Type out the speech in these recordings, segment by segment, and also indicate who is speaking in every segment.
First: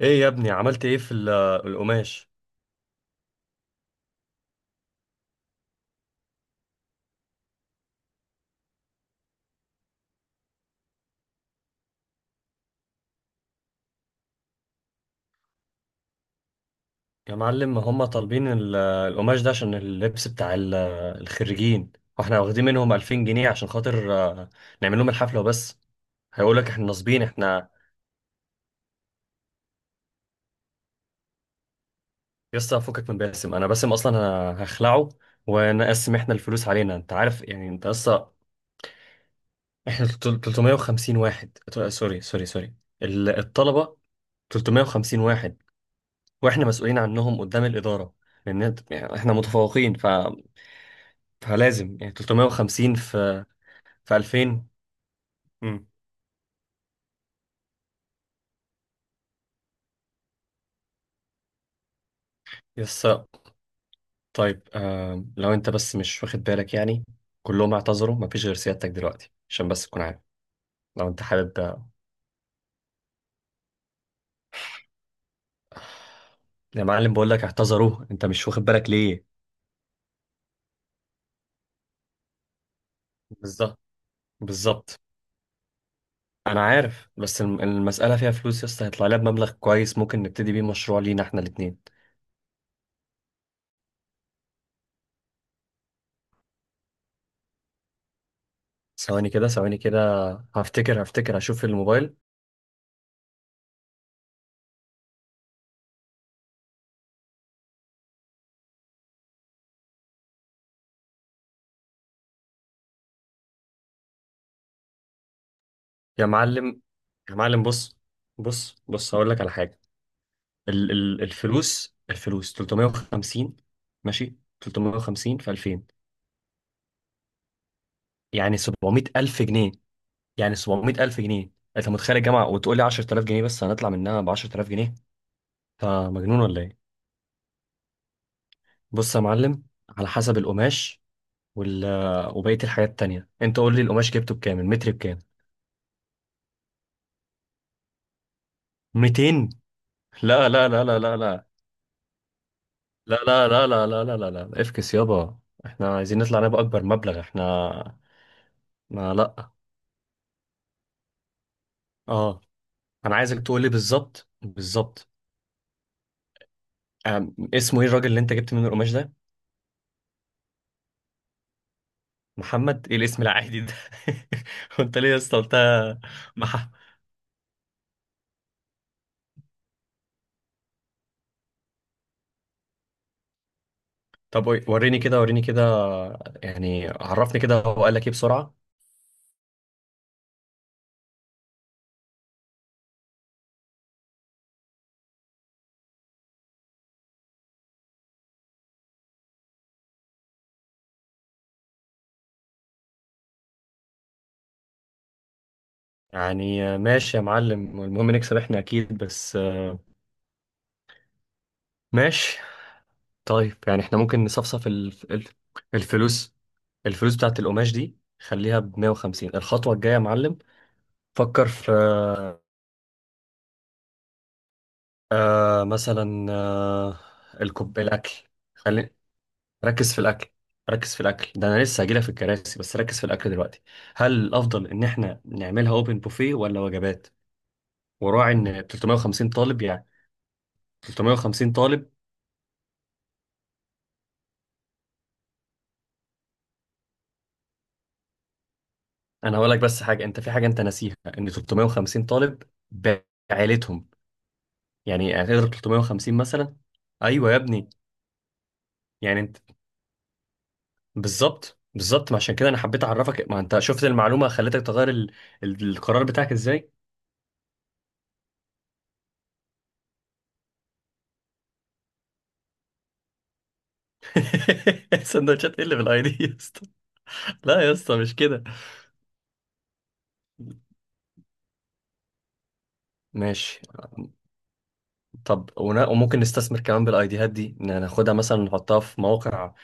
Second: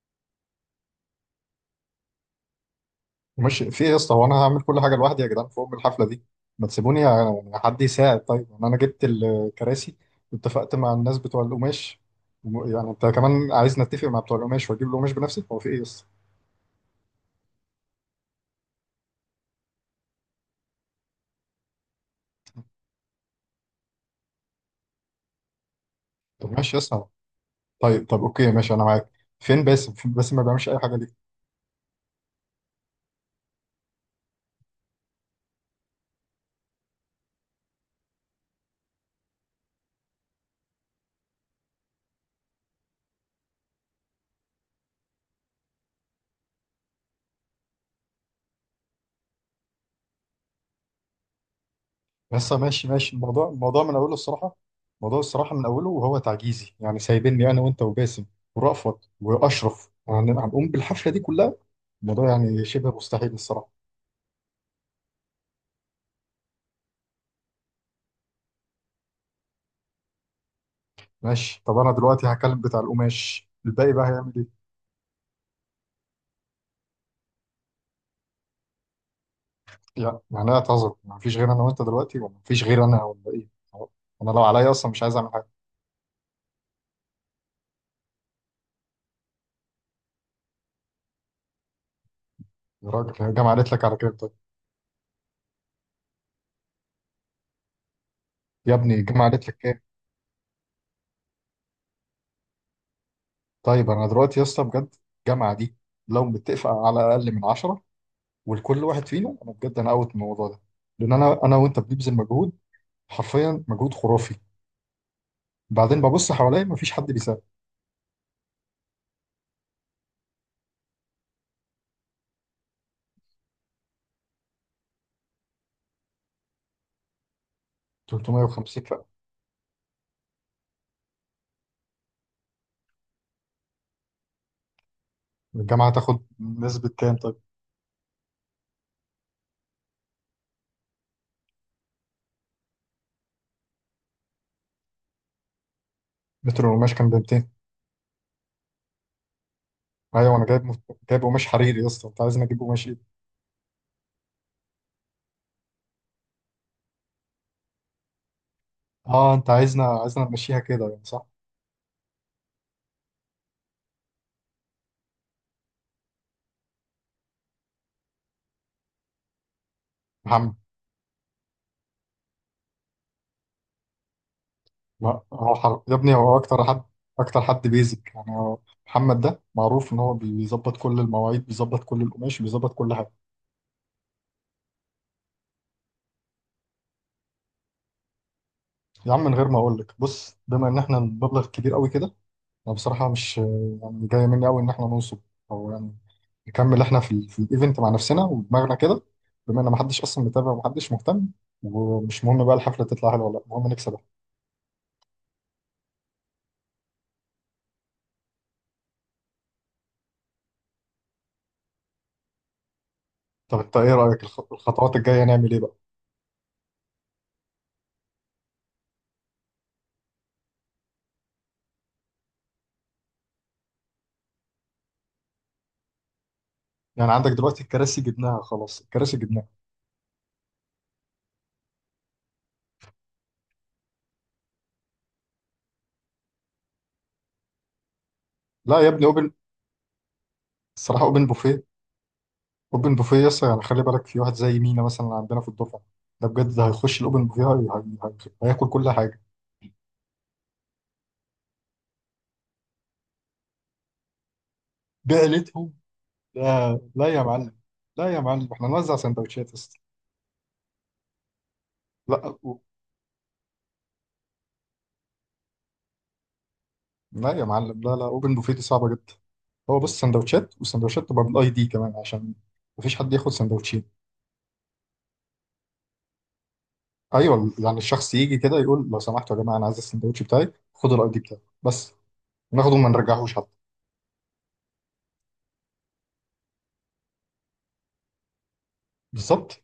Speaker 1: ايه يا ابني، عملت ايه في القماش؟
Speaker 2: مش في ايه يا اسطى؟ هو انا هعمل كل حاجه لوحدي يا جدعان فوق الحفله دي؟ ما تسيبوني، حد يساعد، طيب. يعني انا جبت الكراسي واتفقت مع الناس بتوع القماش، يعني انت كمان عايز نتفق مع بتوع القماش واجيب القماش بنفسي؟ هو في ايه يا اسطى؟
Speaker 1: يا معلم، هم طالبين القماش ده عشان اللبس بتاع الخريجين، واحنا واخدين منهم 2000 جنيه عشان خاطر نعمل لهم الحفلة وبس.
Speaker 2: طب
Speaker 1: هيقولك
Speaker 2: ماشي يا
Speaker 1: احنا
Speaker 2: اسطى،
Speaker 1: نصبين. احنا
Speaker 2: طيب، طب اوكي ماشي انا معاك. فين باسم؟ فين باسم؟ ما بيعملش اي حاجه ليه؟
Speaker 1: يسطا، فكك من باسم. انا باسم اصلا انا هخلعه ونقسم احنا الفلوس علينا. انت عارف يعني، انت اصلا احنا 350 واحد سوري سوري سوري، الطلبة 350 واحد، واحنا مسؤولين عنهم قدام الإدارة، لان يعني احنا متفوقين، فلازم يعني
Speaker 2: يا اسطى ماشي
Speaker 1: 350
Speaker 2: ماشي،
Speaker 1: في
Speaker 2: الموضوع من اوله الصراحه.
Speaker 1: 2000.
Speaker 2: الموضوع الصراحه من اوله
Speaker 1: امم
Speaker 2: وهو تعجيزي، يعني سايبني انا وانت وباسم ورأفت واشرف، يعني هنقوم بالحفله دي كلها، الموضوع يعني شبه
Speaker 1: يس.
Speaker 2: مستحيل الصراحه.
Speaker 1: طيب، لو انت بس مش واخد بالك يعني، كلهم اعتذروا، مفيش غير سيادتك دلوقتي، عشان بس تكون عارف لو انت حابب.
Speaker 2: ماشي، طب انا دلوقتي هكلم بتاع القماش، الباقي بقى هيعمل ايه؟
Speaker 1: يا معلم بقول لك اعتذروا، انت مش واخد بالك ليه؟
Speaker 2: يعني انا اعتذر، ما فيش غير انا وانت دلوقتي، ولا ما فيش غير انا، ولا ايه؟
Speaker 1: بالظبط
Speaker 2: هو انا لو عليا اصلا
Speaker 1: بالظبط.
Speaker 2: مش عايز اعمل حاجه.
Speaker 1: انا عارف، بس المسألة فيها فلوس يس، هيطلع لها بمبلغ كويس ممكن نبتدي بيه مشروع لينا احنا الاتنين.
Speaker 2: يا راجل هي الجامعه قالت لك على كام طيب؟ يا ابني الجامعه
Speaker 1: ثواني
Speaker 2: قالت
Speaker 1: كده
Speaker 2: لك
Speaker 1: ثواني
Speaker 2: كام؟
Speaker 1: كده، هفتكر، هشوف في الموبايل.
Speaker 2: طيب انا دلوقتي يا اسطى بجد الجامعه دي، لو متفق على اقل من 10 ولكل واحد فينا، انا بجد انا اوت من الموضوع ده، لان انا وانت بنبذل مجهود، حرفيا مجهود خرافي، بعدين
Speaker 1: يا
Speaker 2: ببص حواليا
Speaker 1: معلم
Speaker 2: مفيش حد
Speaker 1: يا
Speaker 2: بيساعد.
Speaker 1: معلم، بص بص بص، هقول لك على حاجة. ال ال الفلوس 350، ماشي؟ 350 في 2000 يعني
Speaker 2: 350 فئة؟
Speaker 1: 700000 جنيه، يعني 700000 جنيه. انت متخيل الجامعه وتقول لي 10000 جنيه؟ بس هنطلع منها ب 10000 جنيه؟ انت
Speaker 2: الجامعة تاخد
Speaker 1: مجنون ولا ايه؟
Speaker 2: نسبة كام طيب؟
Speaker 1: بص يا معلم، على حسب القماش وال وبقيه الحاجات التانيه. انت قول لي القماش جبته بكام، المتر بكام؟
Speaker 2: متر القماش كان ب
Speaker 1: 200؟
Speaker 2: ايوه انا
Speaker 1: لا
Speaker 2: جايب
Speaker 1: لا لا لا لا
Speaker 2: جايب قماش
Speaker 1: لا
Speaker 2: حريري يا اسطى، انت عايزنا نجيب قماش ايه؟
Speaker 1: لا لا لا لا لا لا لا لا، افكس يابا. احنا عايزين نطلع نبقى اكبر مبلغ احنا، ما
Speaker 2: اه انت
Speaker 1: لا.
Speaker 2: عايزنا نمشيها كده يعني صح؟
Speaker 1: اه. انا عايزك تقول لي بالظبط بالظبط. اسمه ايه الراجل اللي انت جبت منه القماش ده؟
Speaker 2: محمد.
Speaker 1: محمد؟ ايه الاسم العادي ده؟ وانت ليه يا
Speaker 2: لا
Speaker 1: اسطى قلت
Speaker 2: هو يا ابني هو اكتر
Speaker 1: مح...
Speaker 2: حد، اكتر حد بيزك يعني هو. محمد ده معروف ان هو بيظبط كل المواعيد، بيظبط كل القماش، بيظبط كل حاجه.
Speaker 1: طب وريني كده وريني كده، يعني عرفني كده هو قال لك ايه بسرعة.
Speaker 2: يا عم من غير ما اقول لك، بص، بما ان احنا المبلغ كبير قوي كده، انا بصراحه مش يعني جايه مني قوي ان احنا ننصب، او يعني نكمل احنا في، في الايفنت مع نفسنا ودماغنا كده، بما ان محدش اصلا متابع ومحدش مهتم، ومش مهم بقى الحفله تطلع حلوه ولا لا، المهم نكسب.
Speaker 1: يعني ماشي يا معلم، المهم نكسب احنا اكيد، بس ماشي. طيب
Speaker 2: طب انت
Speaker 1: يعني
Speaker 2: ايه
Speaker 1: احنا
Speaker 2: رأيك،
Speaker 1: ممكن نصفصف
Speaker 2: الخطوات الجاية نعمل ايه بقى؟
Speaker 1: الفلوس. الفلوس بتاعت القماش دي خليها ب 150. الخطوة الجاية يا معلم، فكر في مثلا،
Speaker 2: يعني عندك دلوقتي
Speaker 1: الكوب،
Speaker 2: الكراسي
Speaker 1: الأكل.
Speaker 2: جبناها خلاص،
Speaker 1: خلي،
Speaker 2: الكراسي جبناها.
Speaker 1: ركز في الاكل. ركز في الاكل ده، انا لسه هجيلك في الكراسي، بس ركز في الاكل دلوقتي. هل الافضل ان احنا نعملها اوبن بوفيه ولا وجبات؟ وراعي ان
Speaker 2: لا يا ابني،
Speaker 1: 350
Speaker 2: اوبن،
Speaker 1: طالب يعني،
Speaker 2: الصراحة اوبن
Speaker 1: 350
Speaker 2: بوفيه.
Speaker 1: طالب.
Speaker 2: اوبن بوفيه يس، يعني خلي بالك في واحد زي مينا مثلا عندنا في الدفعة، ده بجد ده هيخش الاوبن بوفيه، هياكل كل حاجة.
Speaker 1: انا هقول لك بس حاجه، انت في حاجه انت ناسيها، ان 350 طالب بعائلتهم. يعني هتقدر
Speaker 2: بعلتهم؟
Speaker 1: 350 مثلا؟
Speaker 2: لا لا يا
Speaker 1: ايوه يا
Speaker 2: معلم،
Speaker 1: ابني.
Speaker 2: لا يا معلم، احنا نوزع
Speaker 1: يعني انت
Speaker 2: سندوتشات يس.
Speaker 1: بالظبط بالظبط، ما عشان
Speaker 2: لا
Speaker 1: كده انا حبيت اعرفك. ما انت شفت المعلومه خلتك تغير القرار بتاعك ازاي.
Speaker 2: لا يا معلم، لا لا، اوبن بوفيه دي صعبة جدا، هو بص سندوتشات، وسندوتشات تبقى بالاي دي كمان عشان مفيش حد ياخد سندوتشين.
Speaker 1: سندوتشات ايه اللي بالاي دي يا اسطى؟
Speaker 2: ايوه
Speaker 1: لا يا
Speaker 2: يعني
Speaker 1: اسطى،
Speaker 2: الشخص
Speaker 1: مش
Speaker 2: يجي
Speaker 1: كده.
Speaker 2: كده يقول، لو سمحتوا يا جماعه انا عايز السندوتش بتاعي، خدوا الاي دي بتاعي بس، ناخده وما نرجعهوش حتى.
Speaker 1: ماشي. طب وممكن نستثمر كمان بالايديهات دي، إن ناخدها مثلا نحطها في مواقع،
Speaker 2: بالظبط،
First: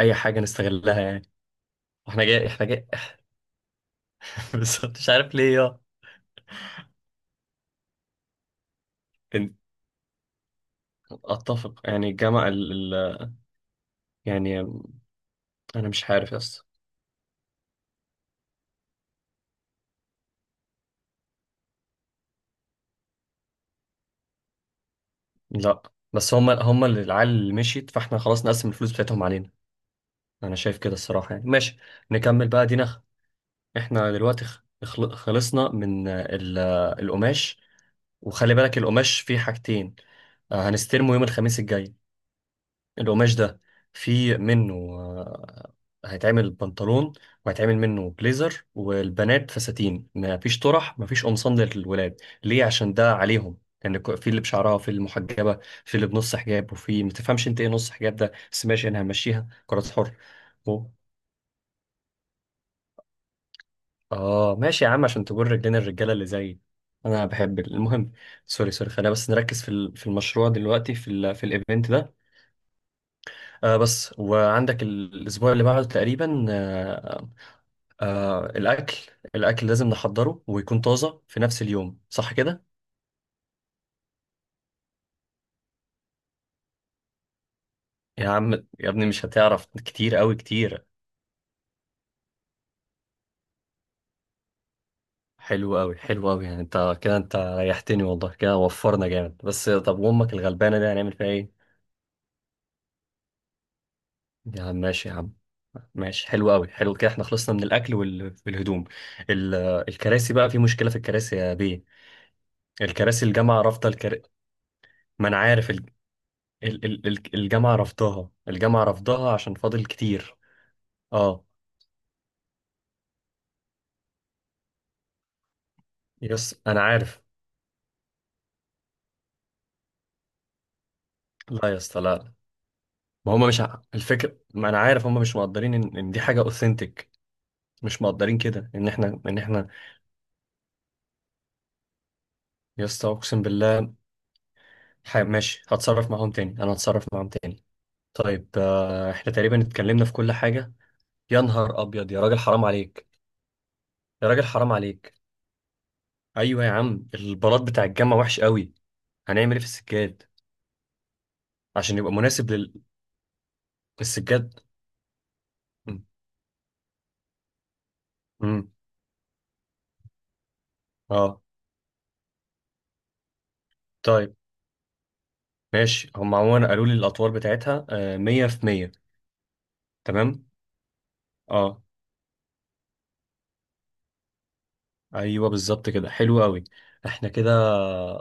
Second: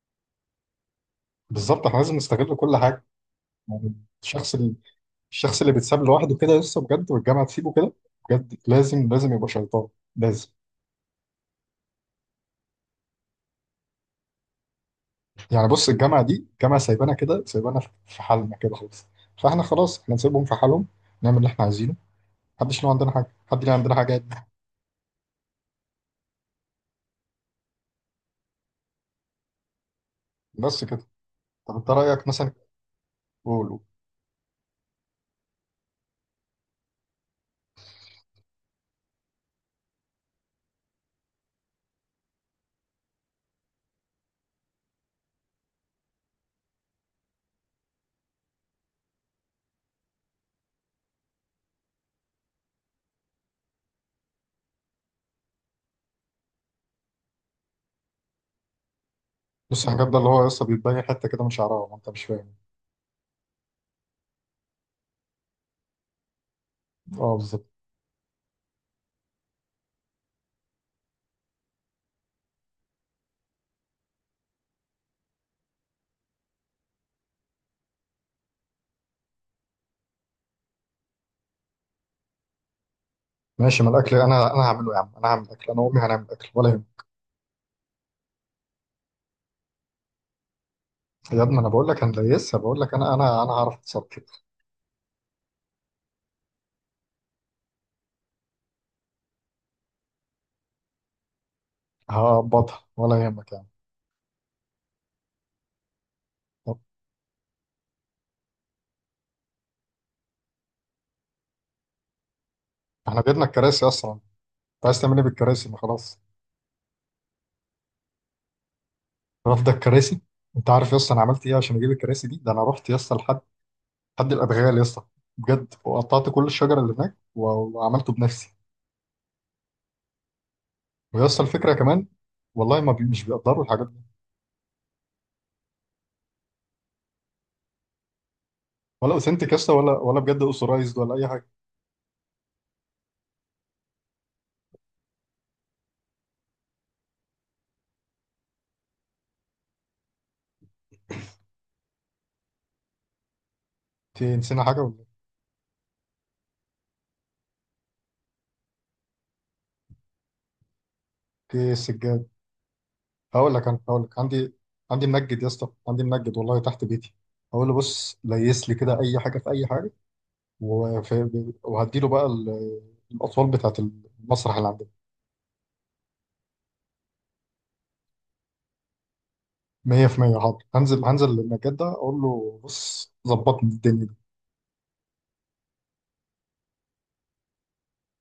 Speaker 1: اي حاجه نستغلها يعني.
Speaker 2: بالظبط احنا لازم
Speaker 1: واحنا جاي
Speaker 2: نستغل
Speaker 1: احنا
Speaker 2: كل
Speaker 1: جاي.
Speaker 2: حاجه. يعني الشخص اللي
Speaker 1: بس مش عارف ليه
Speaker 2: الشخص اللي
Speaker 1: يا
Speaker 2: بيتساب لوحده كده لسه بجد، والجامعه تسيبه كده، بجد لازم لازم يبقى
Speaker 1: إن-
Speaker 2: شيطان، لازم.
Speaker 1: اتفق يعني الجامعه يعني،
Speaker 2: يعني بص،
Speaker 1: انا مش
Speaker 2: الجامعه
Speaker 1: عارف
Speaker 2: دي
Speaker 1: يس.
Speaker 2: جامعه سايبانا كده، سايبانا في حالنا كده خالص، فاحنا خلاص احنا نسيبهم في حالهم، نعمل اللي احنا عايزينه، محدش له عندنا حاجه، محد له عندنا حاجات.
Speaker 1: لا، بس هم اللي العيال اللي مشيت، فاحنا خلاص نقسم الفلوس بتاعتهم علينا. انا شايف
Speaker 2: بس
Speaker 1: كده
Speaker 2: كده.
Speaker 1: الصراحه، يعني
Speaker 2: طب
Speaker 1: ماشي،
Speaker 2: انت رايك
Speaker 1: نكمل
Speaker 2: مثلا،
Speaker 1: بقى دينا.
Speaker 2: قول قول.
Speaker 1: احنا دلوقتي خلصنا من آه، ال... آه، القماش. وخلي بالك القماش فيه حاجتين، هنستلمه يوم الخميس الجاي، القماش ده في منه هيتعمل بنطلون، وهيتعمل منه بليزر، والبنات فساتين. مفيش طرح، مفيش قمصان للولاد، ليه؟ عشان ده عليهم، لان يعني في اللي بشعرها، في اللي محجبه، في اللي بنص حجاب، وفي ما تفهمش انت ايه نص حجاب ده، بس ماشي انا همشيها
Speaker 2: بص
Speaker 1: قرارات
Speaker 2: الحجاب
Speaker 1: حر.
Speaker 2: ده اللي هو لسه
Speaker 1: و-
Speaker 2: بيتبين حته كده من شعرها، ما انت مش فاهم.
Speaker 1: اه، ماشي يا عم، عشان تقول رجلنا الرجاله اللي زيي، انا
Speaker 2: اه
Speaker 1: بحب
Speaker 2: بالظبط.
Speaker 1: المهم، سوري سوري، خلينا بس نركز في في المشروع دلوقتي، في في الايفنت ده. بس وعندك الاسبوع اللي بعده تقريبا، الأكل. الأكل لازم نحضره ويكون طازة في نفس اليوم، صح كده؟
Speaker 2: ماشي، ما الاكل انا هعمله يا عم، انا هعمل اكل انا وامي، هنعمل اكل ولا يهمك.
Speaker 1: يا عم يا ابني، مش هتعرف، كتير أوي كتير.
Speaker 2: يا ابني انا بقول لك هنديسها، بقول لك انا انا هعرف اتصرف.
Speaker 1: حلو أوي، حلو أوي، يعني أنت كده أنت ريحتني والله كده، وفرنا جامد. بس طب وأمك الغلبانة دي هنعمل فيها إيه؟
Speaker 2: هظبطها ولا يهمك يا عم.
Speaker 1: يا عم ماشي يا عم، ماشي، حلو أوي،
Speaker 2: طب
Speaker 1: حلو كده، إحنا خلصنا من الأكل والهدوم. ال- الكراسي بقى، في مشكلة في الكراسي يا بيه،
Speaker 2: احنا
Speaker 1: الكراسي
Speaker 2: بيدنا
Speaker 1: الجامعة
Speaker 2: الكراسي
Speaker 1: رافضة
Speaker 2: اصلا، انت عايز تعمل ايه
Speaker 1: ما أنا
Speaker 2: بالكراسي؟
Speaker 1: عارف،
Speaker 2: ما خلاص.
Speaker 1: الجامعة رافضاها، الجامعة رافضاها عشان
Speaker 2: رافضه
Speaker 1: فاضل
Speaker 2: الكراسي؟
Speaker 1: كتير.
Speaker 2: انت عارف يا اسطى انا عملت
Speaker 1: أه،
Speaker 2: ايه عشان اجيب الكراسي دي؟ ده انا رحت يا اسطى لحد، حد الادغال يا اسطى، بجد، وقطعت كل
Speaker 1: يس
Speaker 2: الشجر
Speaker 1: انا
Speaker 2: اللي هناك
Speaker 1: عارف.
Speaker 2: وعملته بنفسي. ويا اسطى
Speaker 1: لا
Speaker 2: الفكره
Speaker 1: يا اسطى،
Speaker 2: كمان،
Speaker 1: لا لا.
Speaker 2: والله ما بي مش
Speaker 1: ما هم مش
Speaker 2: بيقدروا الحاجات دي،
Speaker 1: الفكر، ما انا عارف هم مش مقدرين ان، إن دي حاجه اوثنتيك. مش مقدرين كده ان
Speaker 2: ولا
Speaker 1: احنا ان
Speaker 2: اوثنتيك يا
Speaker 1: احنا
Speaker 2: اسطى ولا ولا بجد اوثورايزد ولا اي حاجه.
Speaker 1: يا اسطى، اقسم بالله. ماشي، هتصرف معاهم تاني، انا هتصرف معاهم تاني. طيب، احنا تقريبا اتكلمنا في كل حاجه. يا نهار ابيض، يا راجل حرام عليك، يا راجل
Speaker 2: تنسينا
Speaker 1: حرام
Speaker 2: حاجه ولا؟
Speaker 1: عليك. ايوه يا عم، البلاط بتاع الجامعه وحش قوي. هنعمل ايه في السجاد
Speaker 2: ايه
Speaker 1: عشان يبقى
Speaker 2: السجاده؟
Speaker 1: مناسب
Speaker 2: هقول لك، انا هقول لك عندي،
Speaker 1: للسجاد؟
Speaker 2: عندي منجد يا اسطى، عندي منجد والله تحت بيتي، هقول له بص ليس
Speaker 1: امم
Speaker 2: لي كده اي حاجه في اي حاجه،
Speaker 1: اه،
Speaker 2: وهديله بقى الاطوال بتاعه،
Speaker 1: طيب
Speaker 2: المسرح اللي عندنا.
Speaker 1: ماشي. هم عموما قالوا لي الاطوال بتاعتها 100 في 100.
Speaker 2: 100%
Speaker 1: تمام،
Speaker 2: حاضر، هنزل للمنجد
Speaker 1: اه،
Speaker 2: ده اقول له بص ظبطني الدنيا دي.
Speaker 1: ايوه بالظبط كده، حلو قوي. احنا كده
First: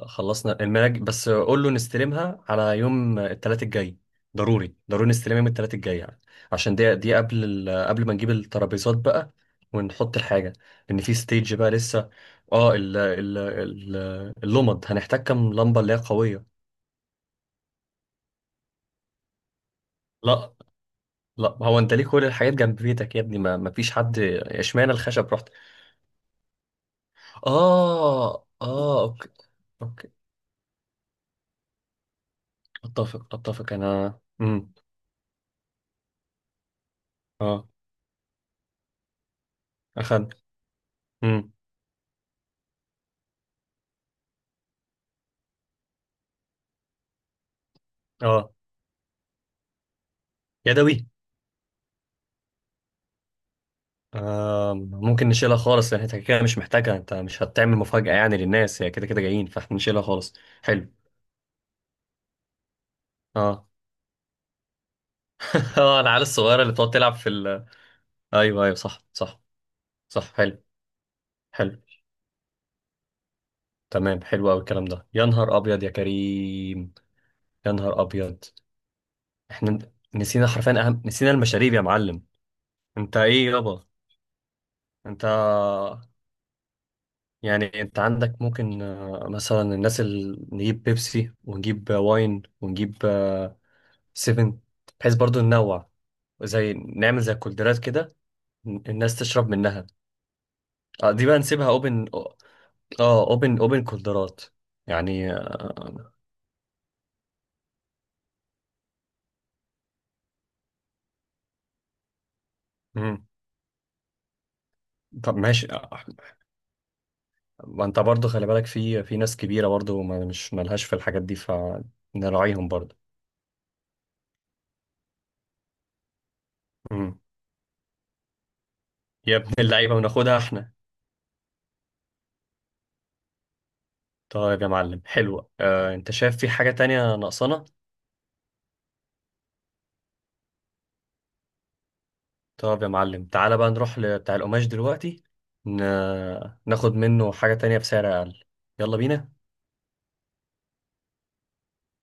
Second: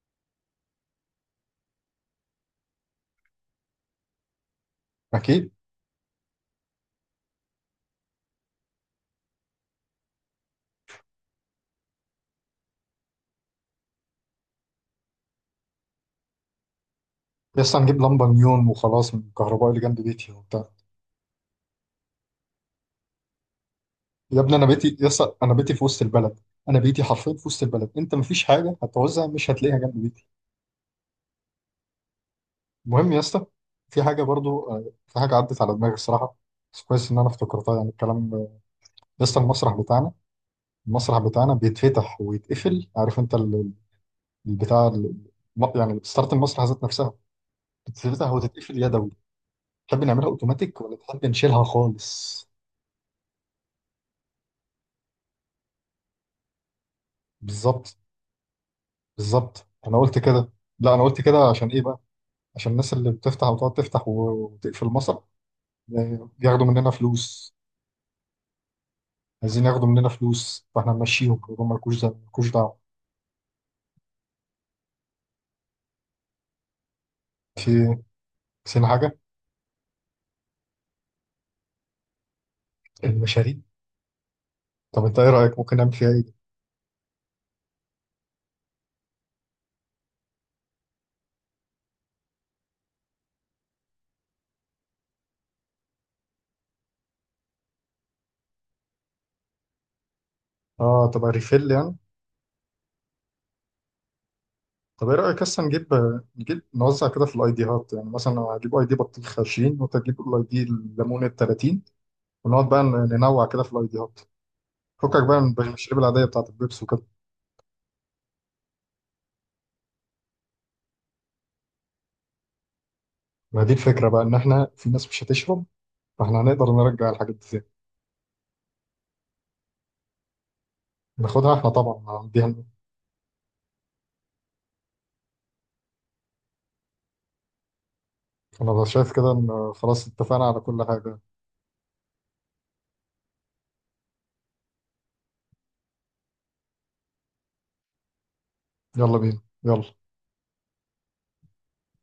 Speaker 1: خلصنا المناج، بس قول له نستلمها على يوم الثلاث الجاي، ضروري ضروري نستلمها يوم
Speaker 2: اكيد.
Speaker 1: الثلاث الجاي يعني. عشان دي قبل قبل ما نجيب الترابيزات بقى، ونحط الحاجه، لان في ستيج بقى لسه. اه اللمض، هنحتاج كام لمبه اللي هي قويه؟
Speaker 2: يا اسطى هنجيب لمبه نيون وخلاص من الكهرباء اللي جنب بيتي
Speaker 1: لا،
Speaker 2: وبتاع.
Speaker 1: لا، هو انت ليه كل الحاجات جنب بيتك يا ابني؟ ما فيش حد
Speaker 2: يا ابني انا
Speaker 1: اشمعنى
Speaker 2: بيتي يا
Speaker 1: الخشب
Speaker 2: اسطى،
Speaker 1: رحت.
Speaker 2: انا بيتي في وسط البلد، انا بيتي حرفيا في وسط البلد، انت مفيش
Speaker 1: اه
Speaker 2: حاجه
Speaker 1: اه،
Speaker 2: هتعوزها
Speaker 1: اوكي،
Speaker 2: مش هتلاقيها جنب
Speaker 1: اوكي،
Speaker 2: بيتك. المهم يا
Speaker 1: اتفق
Speaker 2: اسطى،
Speaker 1: اتفق
Speaker 2: في
Speaker 1: انا.
Speaker 2: حاجه برضو، في حاجه عدت على دماغي الصراحه، بس كويس ان انا
Speaker 1: اه،
Speaker 2: افتكرتها يعني الكلام. يا اسطى المسرح بتاعنا،
Speaker 1: أخد.
Speaker 2: المسرح
Speaker 1: امم
Speaker 2: بتاعنا بيتفتح ويتقفل، عارف انت البتاع يعني ستارت المسرح ذات نفسها بتتفتح
Speaker 1: اه،
Speaker 2: وتتقفل يدوي. تحب نعملها اوتوماتيك ولا
Speaker 1: يدوي.
Speaker 2: تحب نشيلها خالص؟
Speaker 1: ممكن نشيلها خالص، لأن انت كده مش محتاجها، انت مش هتعمل
Speaker 2: بالظبط،
Speaker 1: مفاجأة يعني للناس، هي كده كده جايين،
Speaker 2: بالظبط
Speaker 1: فاحنا
Speaker 2: انا
Speaker 1: نشيلها
Speaker 2: قلت
Speaker 1: خالص.
Speaker 2: كده،
Speaker 1: حلو.
Speaker 2: لا انا قلت كده عشان ايه بقى، عشان الناس اللي بتفتح
Speaker 1: اه
Speaker 2: وتقعد تفتح وتقفل المسرح،
Speaker 1: اه، العيال الصغيرة
Speaker 2: ياخدوا
Speaker 1: اللي
Speaker 2: مننا
Speaker 1: بتقعد تلعب في
Speaker 2: فلوس،
Speaker 1: ال، ايوه ايوه صح صح،
Speaker 2: عايزين ياخدوا مننا
Speaker 1: صح، حلو،
Speaker 2: فلوس، فاحنا نمشيهم يقولوا
Speaker 1: حلو.
Speaker 2: مالكوش، ده مالكوش.
Speaker 1: تمام، حلو قوي الكلام ده، يا نهار ابيض، يا كريم، يا
Speaker 2: دعوه.
Speaker 1: نهار ابيض.
Speaker 2: نسينا حاجة،
Speaker 1: احنا نسينا، حرفيا اهم، نسينا المشاريب يا معلم، انت ايه
Speaker 2: المشاريب.
Speaker 1: يابا؟
Speaker 2: طب انت
Speaker 1: انت،
Speaker 2: ايه رأيك ممكن نعمل فيها ايه دي؟
Speaker 1: يعني انت عندك ممكن مثلا، الناس اللي، نجيب بيبسي، ونجيب واين، ونجيب سيفن، بحيث برضو ننوع. زي نعمل زي كولدرات كده، الناس تشرب منها.
Speaker 2: اه طب
Speaker 1: دي بقى نسيبها
Speaker 2: ريفيل يعني؟
Speaker 1: اوبن. اه، اوبن، اوبن كولدرات،
Speaker 2: طب ايه
Speaker 1: يعني
Speaker 2: رأيك اصلا نجيب، نوزع كده في الايديهات، يعني مثلا انا هجيب اي دي بطيخ 20، وانت تجيب الاي دي الليمون ال 30، ونقعد بقى
Speaker 1: مم.
Speaker 2: ننوع كده في الايديهات، فكك
Speaker 1: طب
Speaker 2: بقى من
Speaker 1: ماشي،
Speaker 2: المشاريب العادية بتاعت البيبس وكده.
Speaker 1: ما انت برضو خلي بالك في، في ناس كبيرة برضو ما مش ملهاش في الحاجات دي، فنراعيهم برضو.
Speaker 2: ما دي الفكرة بقى، ان احنا في ناس مش هتشرب، فاحنا هنقدر نرجع
Speaker 1: مم.
Speaker 2: الحاجات دي ازاي؟
Speaker 1: يا ابن اللعيبة، وناخدها احنا.
Speaker 2: ناخدها احنا طبعا هنديها لنا.
Speaker 1: طيب يا معلم حلوة، انت شايف في حاجة تانية ناقصانا؟
Speaker 2: انا بقى شايف كده ان خلاص اتفقنا على كل حاجة.
Speaker 1: طب يا معلم، تعالى بقى نروح لبتاع القماش دلوقتي، ن... ناخد منه حاجة تانية بسعر أقل. يلا
Speaker 2: يلا
Speaker 1: بينا.
Speaker 2: بينا، يلا.